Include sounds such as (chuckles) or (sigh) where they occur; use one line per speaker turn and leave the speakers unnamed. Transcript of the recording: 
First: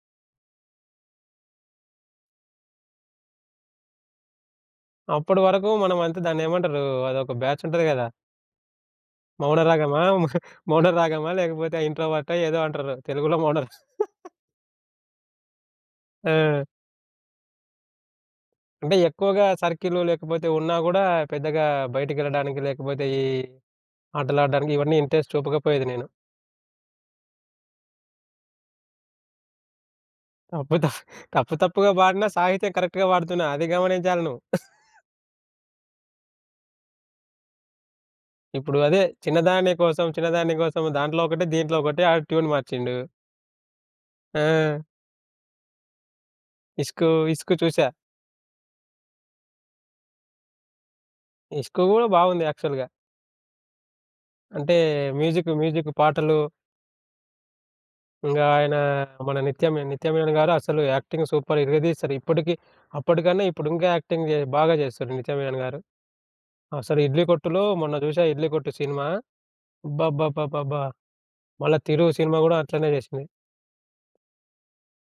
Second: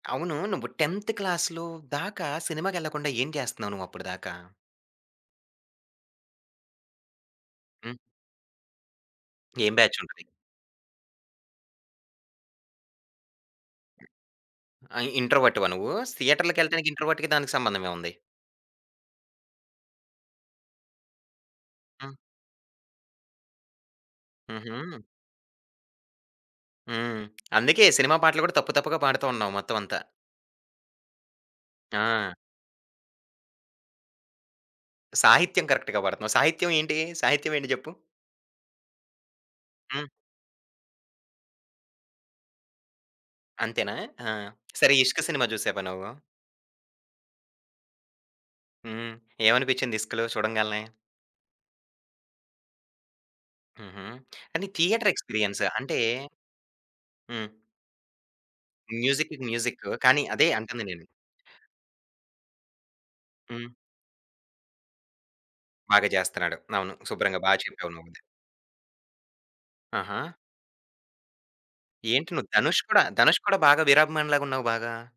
అవును. నువ్వు 10థ్ క్లాస్‌లో దాకా సినిమాకెళ్ళకుండా ఏం చేస్తన్నావు నువ్వు అప్పుడు దాకా?
అప్పటి వరకు మనం అంత దాన్నేమంటారు అదొక బ్యాచ్ ఉంటది
హ్మ్.
గదా!
ఏం బ్యాచ్
మౌనరాగమా
ఉంటది?
(giggles) మ మౌనరాగమా లేకపోతే ఇంట్రోవర్టా ఏదో అంటారు. తెలుగులో మౌనరా (chuckles)
ఆ! ఇంట్రోవర్ట్‌వా నువ్వు?
ఆ!
థియేటర్లకెళ్లాడానికి ఇంట్రోవర్ట్‌కి దానికి సంబంధం ఏముంది?
అంటే ఎక్కువగా సర్కిలు లేకపోతే ఉన్నా గూడా పెద్దగా
హ్మ్.
బయటికెళ్ళడానికి లేకపోతే ఈ ఆటలాడ్డానికి ఇవన్నీ
హుహు.
ఇంట్రెస్ట్ చూపకపోయేది నేను.
హ్మ్. అందుకే సినిమా పాటలు గూడా తప్పు తప్పుగా పాడుతూ ఉన్నావు మొత్తం అంతా.
అప్పుత (chuckles) తప్పు తప్పుగా పాడిన
ఆ!
సాహిత్యం కరెక్ట్‌గా పాడుతున్న అది గమనించాలి నువ్వు. (giggles)
సాహిత్యం కరెక్ట్‌గా పాడతన్నావు. సాహిత్యం ఏంటి? సాహిత్యం ఏంటి జెప్పు?
ఇప్పుడు అదే, చిన్నదాని కోసం,
హ్మ్.
చిన్నదాన్ని కోసం దాంట్లో ఒకటే దీంట్లో ఒకటే ఆడు ట్యూన్ మార్చిండు.
అంతేనా? ఆ!
ఆ!
సరే! 'ఇష్క్' సినిమా జూసావా నువ్వు?
ఇస్కు ఇస్కు చూసా.
హ్మ్. ఏమనిపించింది ఇస్కులో చూడంగాల్నే.
ఇస్కు గూడా బాగుంది యాక్చువల్‌గా.
హుహు. కానీ
అంటే,
థియేటర్
మ్యూజిక్
ఎక్స్‌పీ‌రి‌యన్స్
మ్యూజిక్
అంటే
పాటలు
హ్మ్.
ఇంగా ఆయన
మ్యూజిక్‌కి
మన నిత్యమి
మ్యూజిక్
నిత్య
కానీ
మీనన్‌
అదే
గారు అసలు
అంటంది నేను.
యాక్టింగ్ సూపర్ ఇరగదీశారు. ఇప్పటికి అప్పటికన్నా ఇప్పుడు
హ్మ్.
ఇంకా యాక్టింగ్ బాగా చేస్తున్నారు నిత్య మీనన్‌ గారు.
బాగా జేస్తన్నాడు. అవును.
అసలు ఇడ్లీ
శుభ్రంగా బాగా
కొట్టులో
చెప్పావు
మొన్న
నువ్వు ముందే.
జూసా 'ఇడ్లీ కొట్టు' సినిమా
ఆహా!
అబ్బబ్బబ్బబ్బా! మళ్ళా తిరు
ఏంటి
సినిమా
నువ్వు
కూడా
ధనుష్
అట్లనే
కూడా
చేసింది.
ధనుష్ కూడా బాగా వీరాభిమాని‌లాగా ఉన్నావు బాగా.